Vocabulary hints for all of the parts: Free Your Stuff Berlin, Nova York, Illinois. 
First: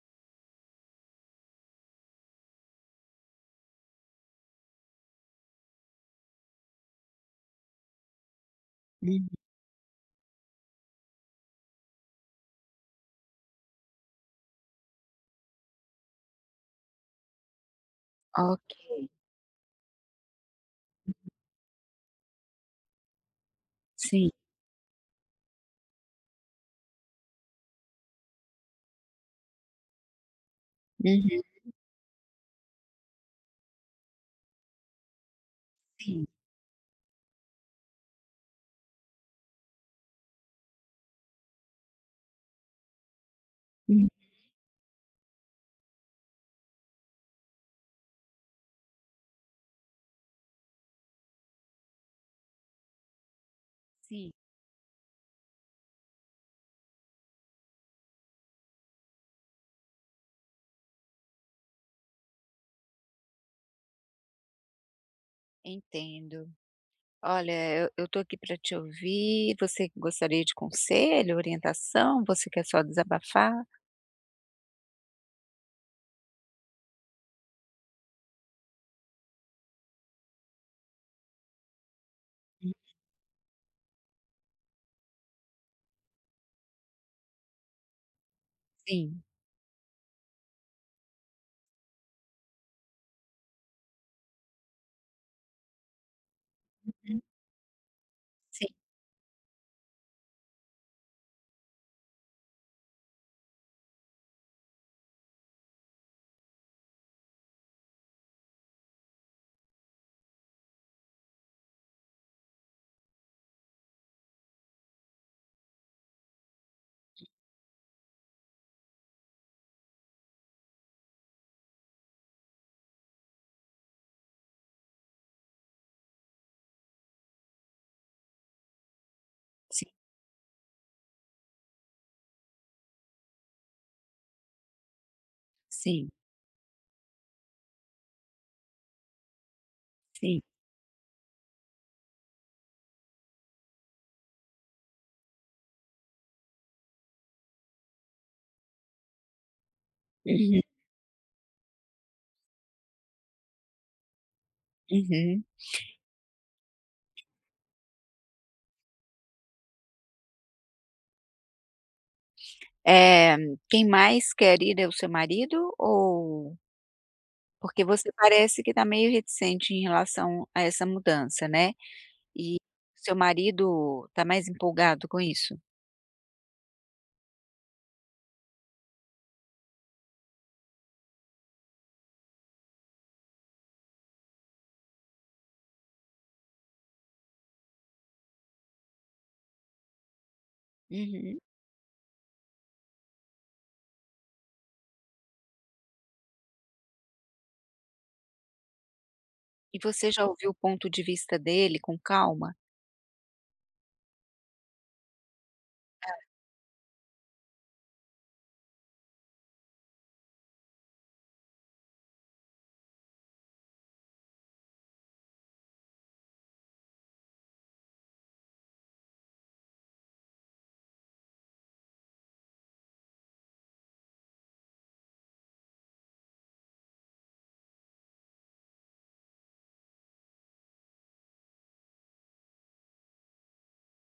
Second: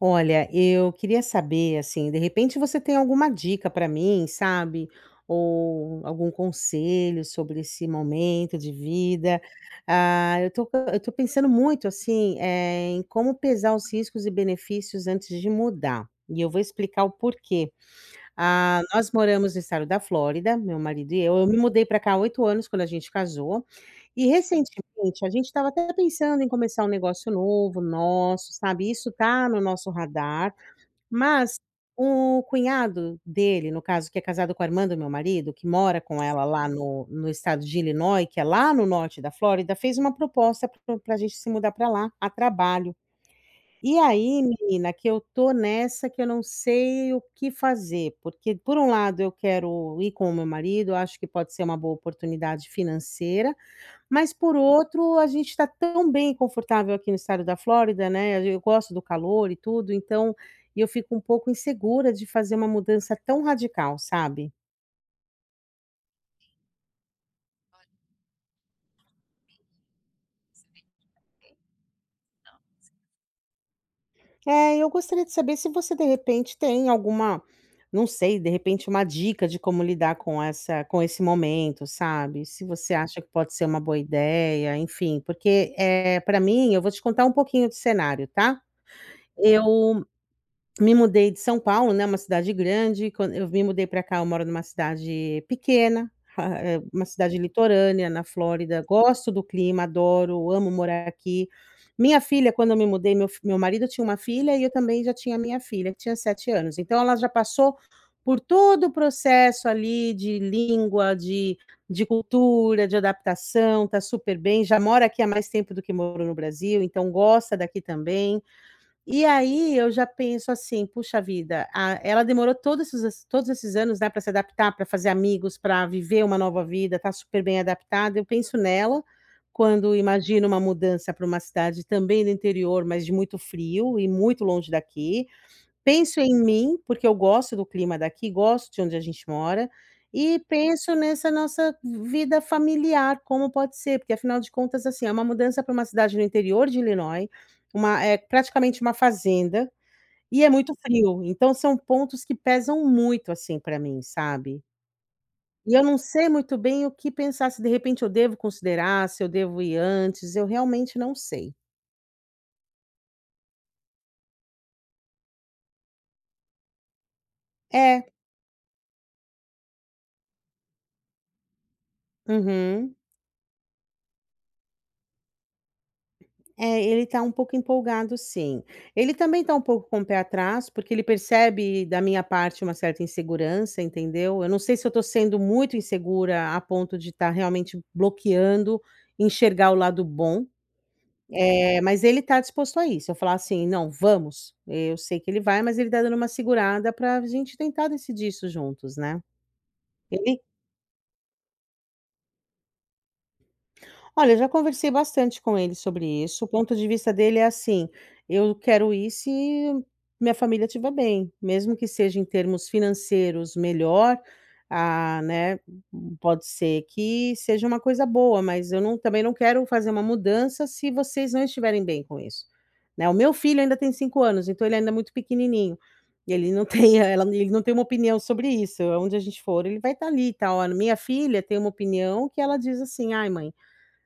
Olha, eu queria saber, assim, de repente você tem alguma dica para mim, sabe? Ou algum conselho sobre esse momento de Hum, vida. Ah, eu tô pensando muito, assim, em como pesar os riscos e benefícios antes de mudar. E eu vou explicar o porquê. ok. Ah, nós moramos no estado da Flórida, meu marido e eu. Eu me mudei para cá há 8 anos, quando a gente casou. E Sim. recentemente a gente estava até pensando em começar um negócio novo nosso, sabe, isso tá no nosso radar, Uhum, mas o cunhado dele, no caso, que é casado com a irmã do meu marido, que mora com sim. ela lá no estado de Illinois, que é lá no norte da Flórida, fez uma proposta para a gente se mudar para lá, a trabalho. E Uhum, aí, menina, que eu tô nessa que eu não sei o que fazer, porque por um lado eu quero ir com o meu marido, acho que pode ser uma boa oportunidade financeira, sim. mas por outro, a gente está tão bem confortável aqui no estado da Flórida, né? Eu gosto do calor e tudo, então e eu fico um pouco insegura de fazer uma mudança tão radical, sabe? Entendo. Olha, eu tô aqui para te ouvir. Você gostaria de conselho, orientação? Você quer só desabafar? É, eu gostaria de saber se você de repente tem alguma, não sei, de repente uma dica de como lidar com essa com esse momento, sabe? Se Hum, você acha que pode ser uma boa ideia, enfim, porque, é para mim eu vou te contar um pouquinho do cenário, tá? sim. Eu me mudei de São Paulo, né, uma cidade grande, quando eu me mudei para cá, eu moro numa cidade pequena, uma Uhum, cidade litorânea na sim, Flórida. Gosto do clima, adoro, amo morar aqui. Minha filha, quando eu me mudei, meu marido tinha uma filha e eu também já tinha minha filha, que tinha 7 anos. Então ela já passou por todo o processo ali de língua, de cultura, de adaptação, tá super bem, já mora aqui há mais tempo do que morou no Brasil, então gosta daqui também. E aí eu já penso assim: "Puxa vida, a ela demorou todos esses anos, né, para se adaptar, para fazer amigos, para viver uma nova vida, tá super bem adaptada". Eu penso nela sim, quando imagino uma mudança para uma cidade também do interior, mas de muito frio e muito longe daqui. sim, Penso em mim, porque eu gosto do clima daqui, gosto de onde a gente mora, e sim. penso nessa nossa vida familiar, como pode ser, porque afinal de contas, assim, é uma mudança para uma cidade no interior de Illinois, uma é praticamente uma fazenda, e é Uhum, muito frio, então são pontos que pesam muito, assim, para mim, sabe. uhum. E eu não sei muito bem o que pensar, se de repente eu devo considerar, se eu devo ir antes, eu realmente não sei. Eh, quem mais quer ir é o seu marido? Ou porque É, você parece que está meio reticente em relação a essa mudança, né? E uhum. seu marido tá mais empolgado com isso? É, ele está um pouco empolgado sim. Ele também está um pouco com o pé atrás, porque ele percebe da minha parte uma certa insegurança, entendeu. Eu não sei se eu estou sendo muito insegura a ponto de estar realmente bloqueando enxergar o lado bom, Uhum. Mas ele está disposto a isso. Eu falar assim: "Não, vamos". Eu sei que ele vai, mas ele está dando uma segurada para a gente tentar decidir isso juntos, né. E você já Ele ouviu o ponto de vista dele com calma? Olha, eu já conversei bastante com ele sobre isso. O ponto de vista dele é assim: eu quero ir se minha família estiver bem, mesmo que seja em termos financeiros melhor, ah, né? Pode ser que seja uma coisa boa, mas eu não, também não quero fazer uma mudança se vocês não estiverem bem com isso. Né? O meu filho ainda tem 5 anos, então ele ainda é muito pequenininho. Ele não tem, ele não tem uma opinião sobre isso. Onde a gente for, ele vai estar ali e tal. A minha filha tem uma opinião que ela diz assim: ai, mãe,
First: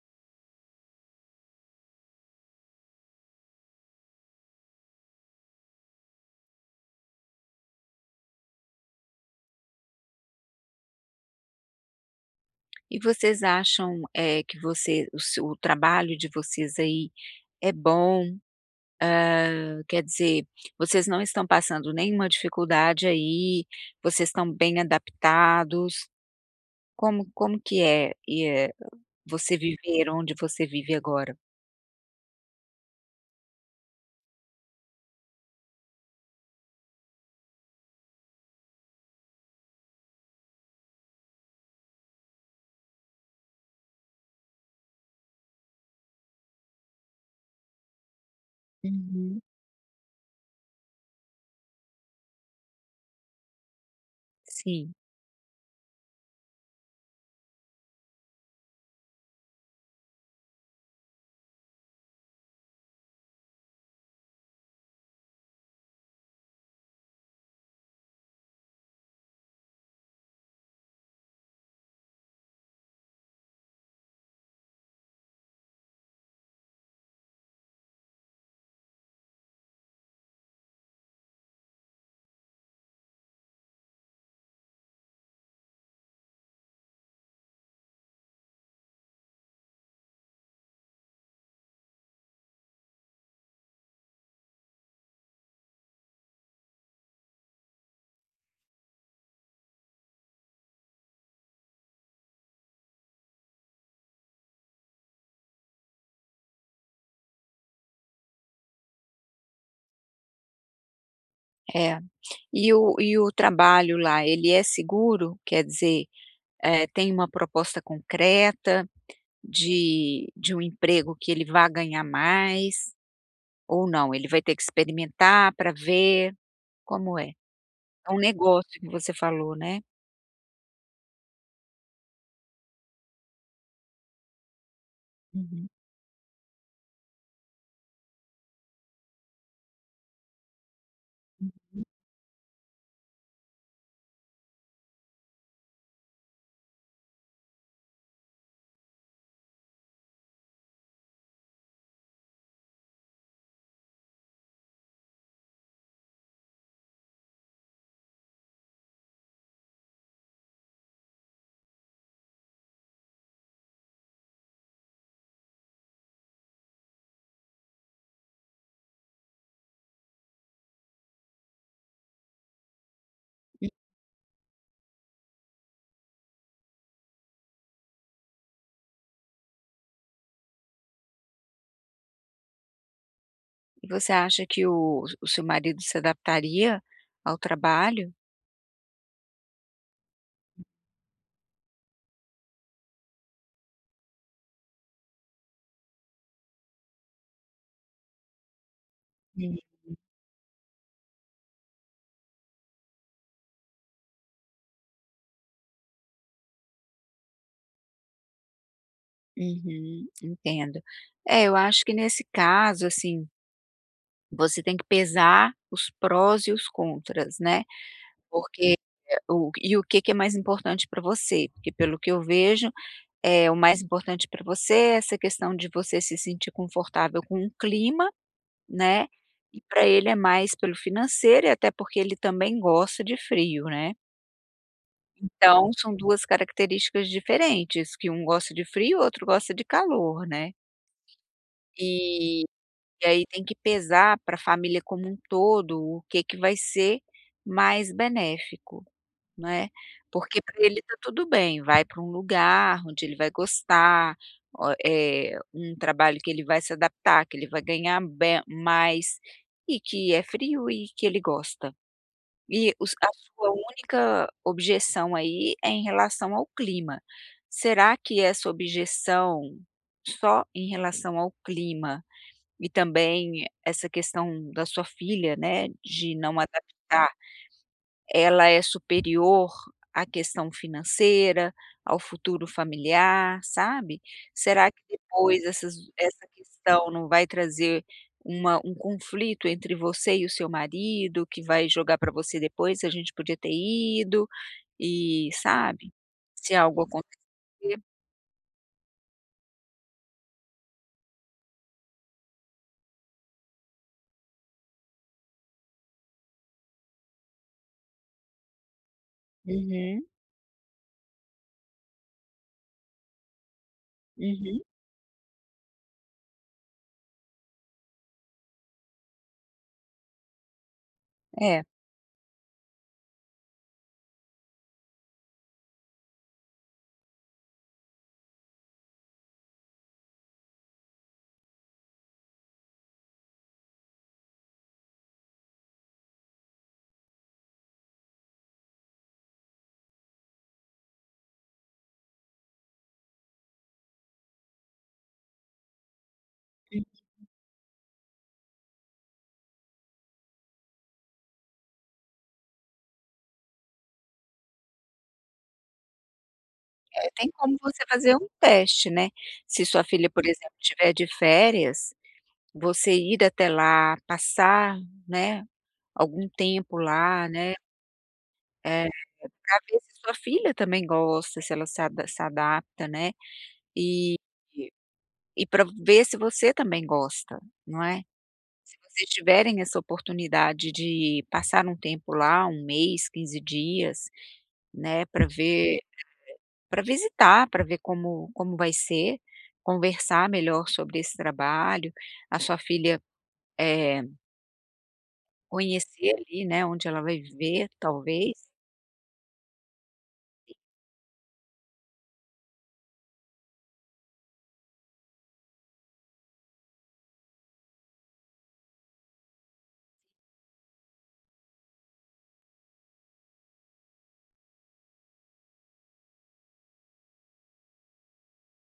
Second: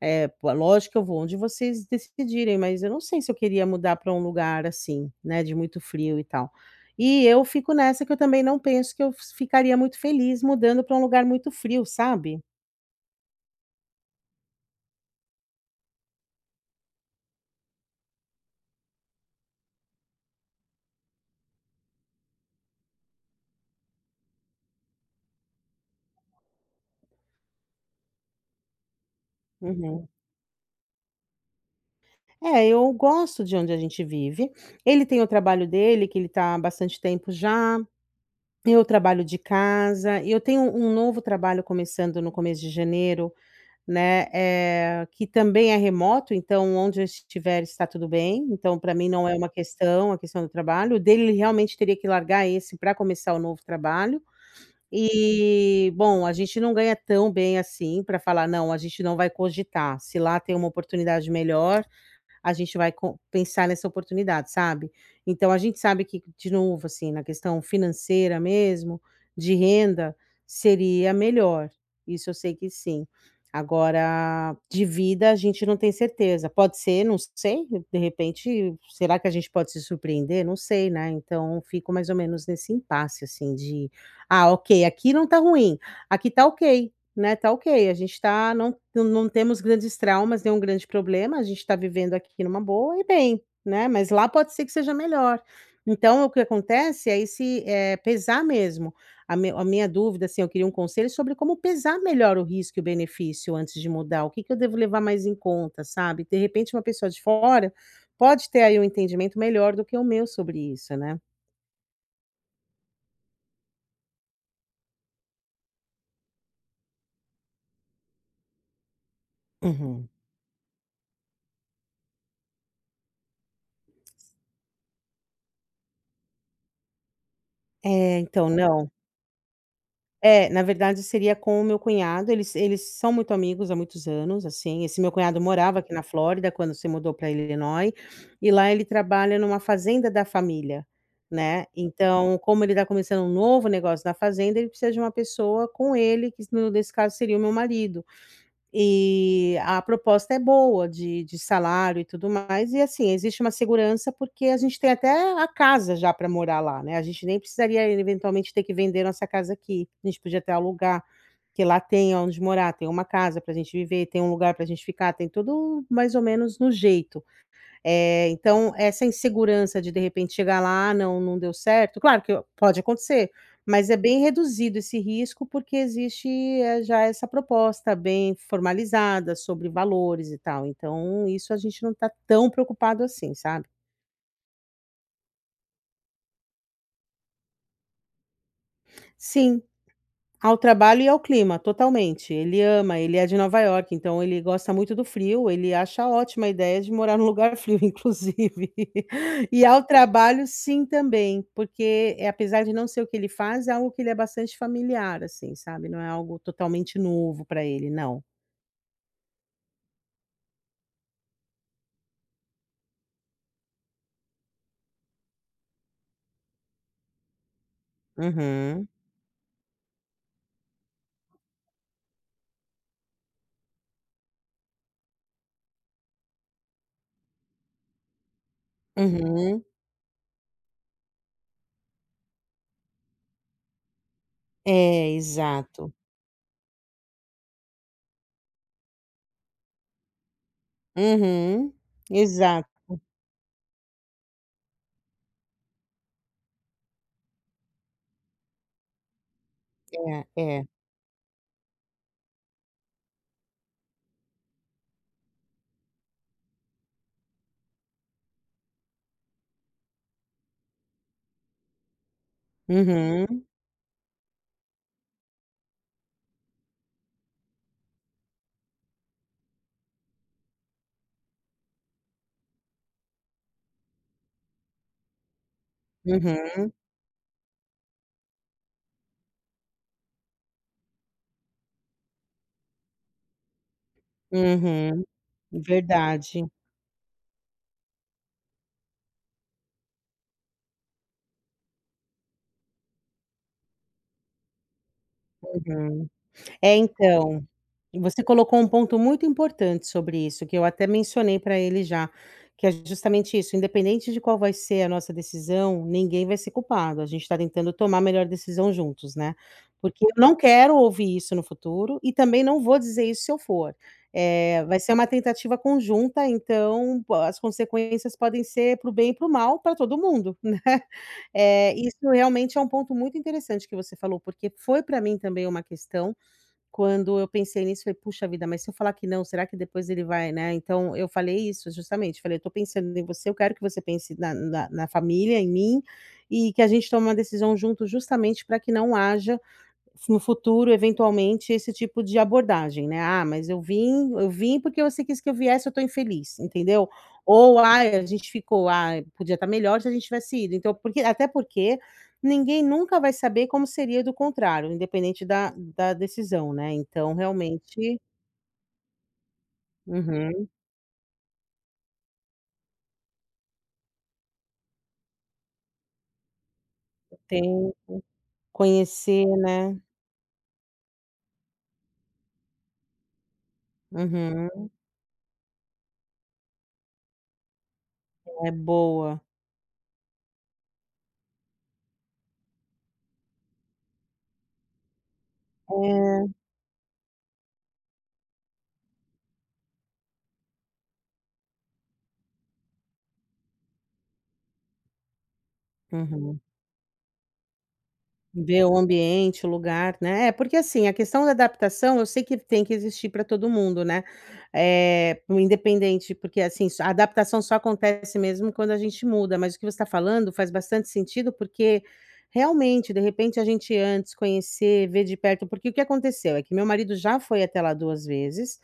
é, pô, lógico que eu vou onde vocês decidirem, mas eu não sei se eu queria mudar para um lugar assim, né, de muito frio e tal. E eu fico nessa que eu também não penso que eu f ficaria muito feliz mudando para um lugar muito frio, sabe. E vocês acham, que você o seu o trabalho de vocês aí é bom? Quer dizer, vocês não estão passando nenhuma dificuldade aí, vocês estão bem adaptados. Como que é você viver Uhum. onde você vive agora? É, eu gosto de onde a gente vive. Ele tem o trabalho dele, que ele está há bastante tempo já, eu trabalho de casa, e eu tenho um novo trabalho começando no começo de janeiro. Né, que também é remoto, então onde eu estiver está tudo bem, então para mim não é Uhum. uma questão, a questão do trabalho. O dele, ele realmente teria que largar esse para começar o novo trabalho. Sim, E, bom, a gente não ganha tão bem assim para falar: "Não, a gente não vai cogitar". Se lá tem uma oportunidade melhor a gente vai co pensar nessa oportunidade, sabe. Então a gente sabe que, de novo, assim, na questão financeira mesmo, de renda, seria melhor, isso eu sei que sim. Agora, de vida, a gente não tem certeza, pode ser, não sei, de repente, será que a gente pode se surpreender? Não sei, né, então fico mais ou menos nesse impasse, assim, de: "Ah, ok, aqui não tá ruim, aqui tá ok". Né, tá ok, a gente tá, não temos grandes traumas, nenhum grande problema, a gente tá vivendo aqui numa boa e bem, né, mas lá pode ser que seja melhor. Então o que acontece é esse, pesar mesmo. A minha dúvida, assim, eu queria um conselho sobre como pesar melhor o risco e o benefício antes de mudar, o que que eu devo levar mais em conta, sabe. De repente uma pessoa de fora pode ter aí um entendimento melhor do que o meu sobre isso, né. é. E o trabalho lá, ele é seguro? Quer dizer, tem uma proposta concreta Uhum. de um emprego que ele vá ganhar mais? Ou não? Ele vai ter que experimentar para ver, como é? É um É, então negócio que não. você falou, né? É, na verdade seria com o meu cunhado, eles são muito amigos há muitos anos, assim, esse meu cunhado morava aqui na Flórida quando se mudou para Illinois, e lá ele trabalha numa fazenda da família, né, então como ele está começando um novo negócio na fazenda, ele precisa de uma pessoa com ele, que no nesse caso seria o meu marido. E a proposta é boa de salário e tudo mais, e assim, existe uma segurança, porque a gente tem até a casa já para morar lá, né, a gente nem precisaria eventualmente ter que vender nossa casa aqui, a gente podia até alugar, que lá tem onde morar, tem uma casa para a gente viver, tem um lugar para a gente ficar, tem tudo mais ou menos no jeito. Então essa insegurança de repente, chegar lá: "Ah, não, não deu certo", claro que pode acontecer, mas é bem reduzido esse risco, porque existe, já essa proposta bem formalizada sobre valores e tal, então isso a gente não está tão preocupado assim, sabe. E você acha que o seu marido se adaptaria ao trabalho? Sim. Ao trabalho e ao clima, totalmente. Ele ama, ele é de Nova York, então ele gosta muito do frio, ele acha ótima a ideia de morar num lugar frio, inclusive. Hum. E ao trabalho, sim, também, porque, é apesar de não ser o que ele faz, é algo que ele é bastante familiar, assim, sabe, não é algo totalmente novo para ele, não. Uhum, entendo. É, eu acho que nesse caso, assim, você tem que pesar os prós e os contras, né, porque Uhum, é, o e o que que é mais importante para você? Porque pelo que eu vejo, o mais importante para você é essa questão de você se sentir confortável com o clima, né, e uhum. para ele é mais pelo financeiro e até porque ele também gosta de frio, né. É, Então, exato. são 2 características diferentes, que um gosta de frio, o outro gosta de calor, né. Uhum. E Exato, e aí tem que pesar para a família como um todo, o que que vai ser mais benéfico, né. é, Porque para é. ele está tudo bem, vai para um lugar onde ele vai gostar, um trabalho que ele vai se adaptar, que ele vai ganhar be mais, e que é frio e que ele gosta. E os a Uhum, sua única objeção aí é em relação ao clima. Será que essa objeção só em relação ao clima e também essa questão da sua filha, né, de não uhum, adaptar ela é superior à questão financeira, ao futuro familiar, sabe? Será que uhum. depois essa Verdade. questão não vai trazer uma um conflito entre você e o seu marido, que vai jogar para você depois, "A gente podia ter ido", e sabe? Uhum. Se É, algo acontecer. então, você colocou um ponto muito importante sobre isso, que eu até mencionei para ele já, que é justamente isso, independente de qual vai ser a nossa decisão, ninguém vai ser culpado, a gente está tentando tomar a melhor decisão juntos, né. Uhum, Porque eu não quero ouvir isso no futuro e também não vou dizer isso se eu for. uhum. É, vai ser uma tentativa conjunta, então po as consequências podem ser para o bem e para o mal, para todo mundo, né. É, Isso realmente é um ponto muito interessante que você falou, porque foi para mim também uma questão, quando eu pensei nisso, falei: "Puxa vida, mas se eu falar que não, será que depois ele vai, né". Então eu falei isso, justamente, falei: "Eu tô pensando em você, eu quero que você pense na família, em mim, e que a gente tome uma decisão junto justamente para que não haja no futuro, eventualmente, esse tipo de abordagem, né, "Ah, mas eu vim porque você quis que eu viesse, eu tô infeliz", entendeu? Ou a gente ficou, podia estar melhor se a gente tivesse ido", então porque até porque ninguém nunca vai saber como seria do contrário, independente da decisão, né, é, então tem como você realmente fazer um teste, né. Se sua filha, por uhum, exemplo, tiver de férias, você ir até lá, passar, né, algum tempo lá, né, tem eh, conhecer, pra né, ver se sua filha também gosta, se ela se adapta, né, e uhum, e para ver se você também gosta, não é. é Se vocês boa. tiverem essa oportunidade de passar um tempo lá, um mês, 15 dias, né, É, para visitar, para ver como vai ser, conversar melhor sobre esse trabalho, a sua filha, eh, conhecer uhum. ali, né, onde ela vai viver, talvez. Ver o ambiente, o lugar, né. É, Sim. porque assim, a questão da adaptação eu sei que tem que existir para todo mundo, né. É independente, porque assim, a adaptação só acontece mesmo quando a gente muda, mas o que você está falando faz bastante sentido, porque realmente, de repente, a gente antes conhecer, ver de perto porque o que aconteceu é que meu marido já foi até lá 2 vezes,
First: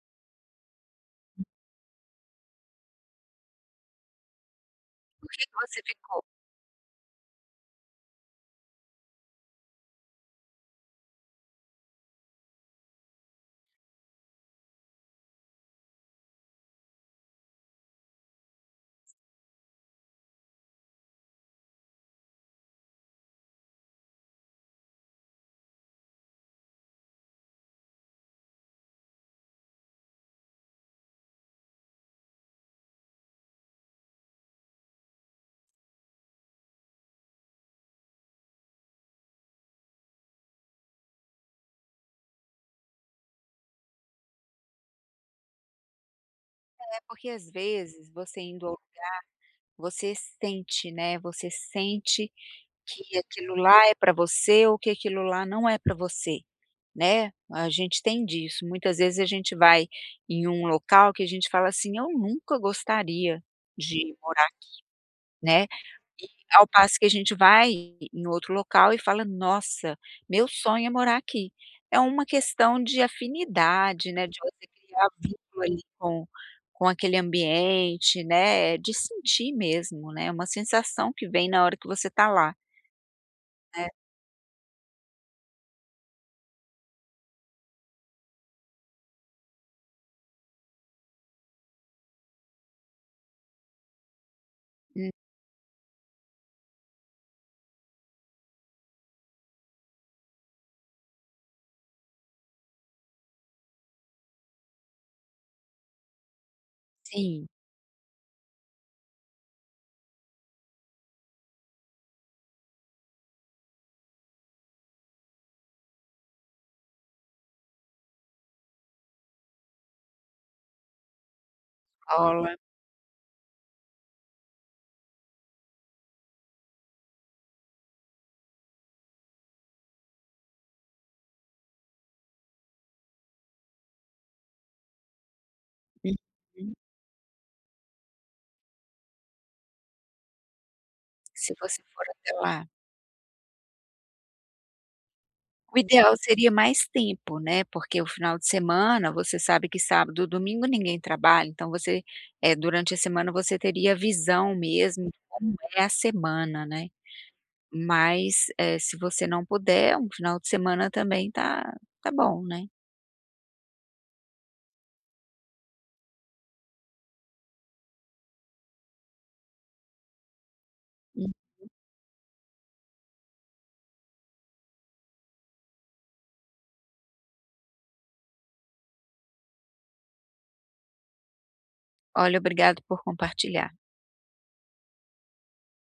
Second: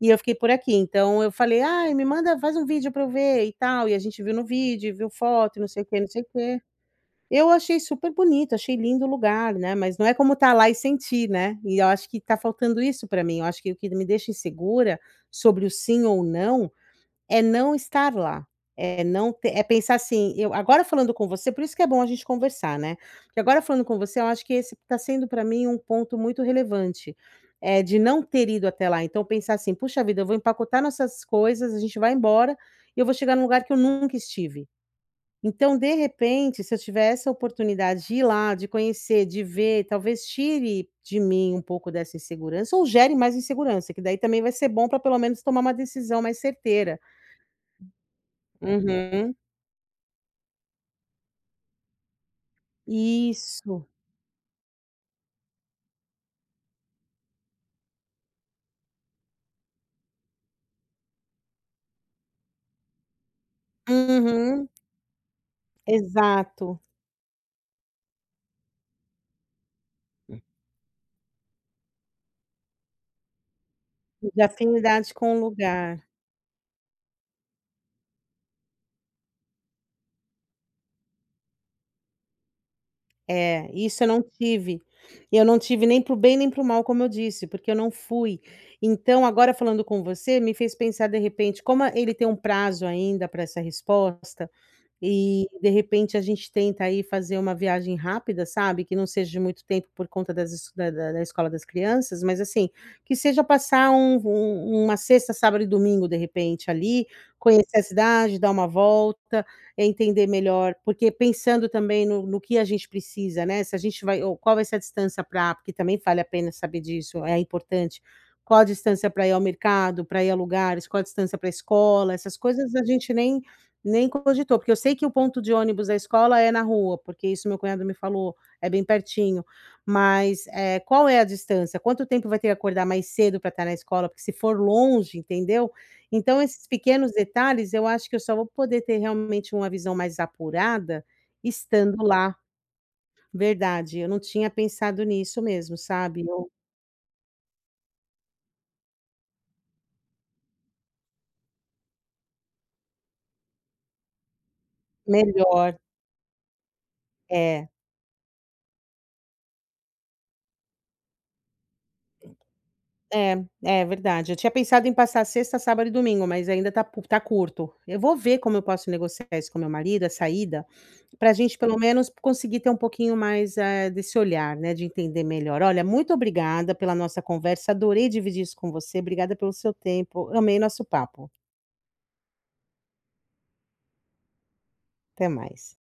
e eu fiquei por aqui, então eu falei: "Ai, me manda faz um vídeo para eu ver e tal", e a gente viu no vídeo, viu Que foto não você sei o quê, não sei ficou? o quê. Eu achei super bonito, achei lindo o lugar, né, mas não é como estar lá e sentir, né, e eu acho que está faltando isso para mim. Eu acho que o que me deixa insegura sobre o sim ou não, é não estar lá, é não ter é pensar assim. Eu agora falando com você, por isso que é bom a gente conversar, né, porque agora falando com você eu acho que esse está sendo para mim um ponto muito relevante, de não ter ido até lá. Então pensar assim: "Puxa vida, eu vou empacotar nossas coisas, a gente vai embora, e eu vou chegar num lugar que eu nunca estive". Então, de repente, se eu tiver essa oportunidade de ir lá, de conhecer, de ver, talvez tire de mim um pouco dessa insegurança ou gere mais insegurança, que daí também vai ser bom para pelo menos tomar uma decisão mais certeira. É porque às vezes você indo ao Uhum. você sente, né, você sente que aquilo lá Isso. é pra você ou que aquilo lá não é pra você, né. A gente tem disso, muitas vezes a gente vai em um local que a gente fala assim: "Eu nunca gostaria de morar", Uhum. né. E ao Exato. passo que a gente vai em outro local e fala: "Nossa, meu sonho é morar aqui". É uma questão de afinidade, né, de De você criar afinidade com o vínculo ali lugar. com aquele ambiente, né, de sentir mesmo, né, uma sensação que vem na hora que você está lá, É, né. isso eu não tive. E eu não tive nem para o bem nem para o mal, como eu disse, porque eu não fui. Então, agora falando com você, me fez pensar de repente, como ele tem um prazo ainda para essa resposta, Hum, e, de repente, a gente tenta aí fazer uma viagem rápida, sabe, que não seja de muito tempo por conta das es da da da escola das crianças, mas assim, que seja passar uma sexta, sábado e domingo, de repente, ali, sim, conhecer a cidade, dar uma volta, entender melhor, porque pensando também no que a gente precisa, né, se a gente vai ou qual vai ser a distância para porque também vale a pena saber disso, é importante. Qual a distância para ir ao mercado, para ir a lugares, qual a distância para a escola, essas rola. coisas a gente nem cogitou, porque eu sei que o ponto de ônibus da escola é na rua, porque isso meu cunhado me falou, é bem pertinho. Mas, qual é a distância? Quanto tempo vai ter que acordar mais cedo para estar na escola? Porque se for longe, entendeu? Então esses Uhum. pequenos detalhes, eu acho que eu só vou poder ter realmente uma visão mais apurada Se você estando for até lá. lá. Verdade, eu não tinha pensado nisso mesmo, O ideal sabe? seria Eu mais tempo, né, porque o final de semana, você sabe que sábado e domingo ninguém trabalha, então você, durante a semana você teria visão mesmo de como melhor. é a semana, né. É. Mas, se você não puder, um final de semana também tá bom, né. É, é verdade. Eu tinha pensado em passar sexta, sábado e domingo, mas ainda tá pu tá curto. Eu vou ver como eu posso negociar isso com meu marido, a saída, Hum, para a gente pelo menos conseguir ter um pouquinho mais, desse olhar, né, de entender melhor. Olha, muito obrigada pela nossa conversa, adorei dividir isso com você, obrigada pelo seu tempo, amei nosso papo. olha, obrigado por compartilhar. Até mais.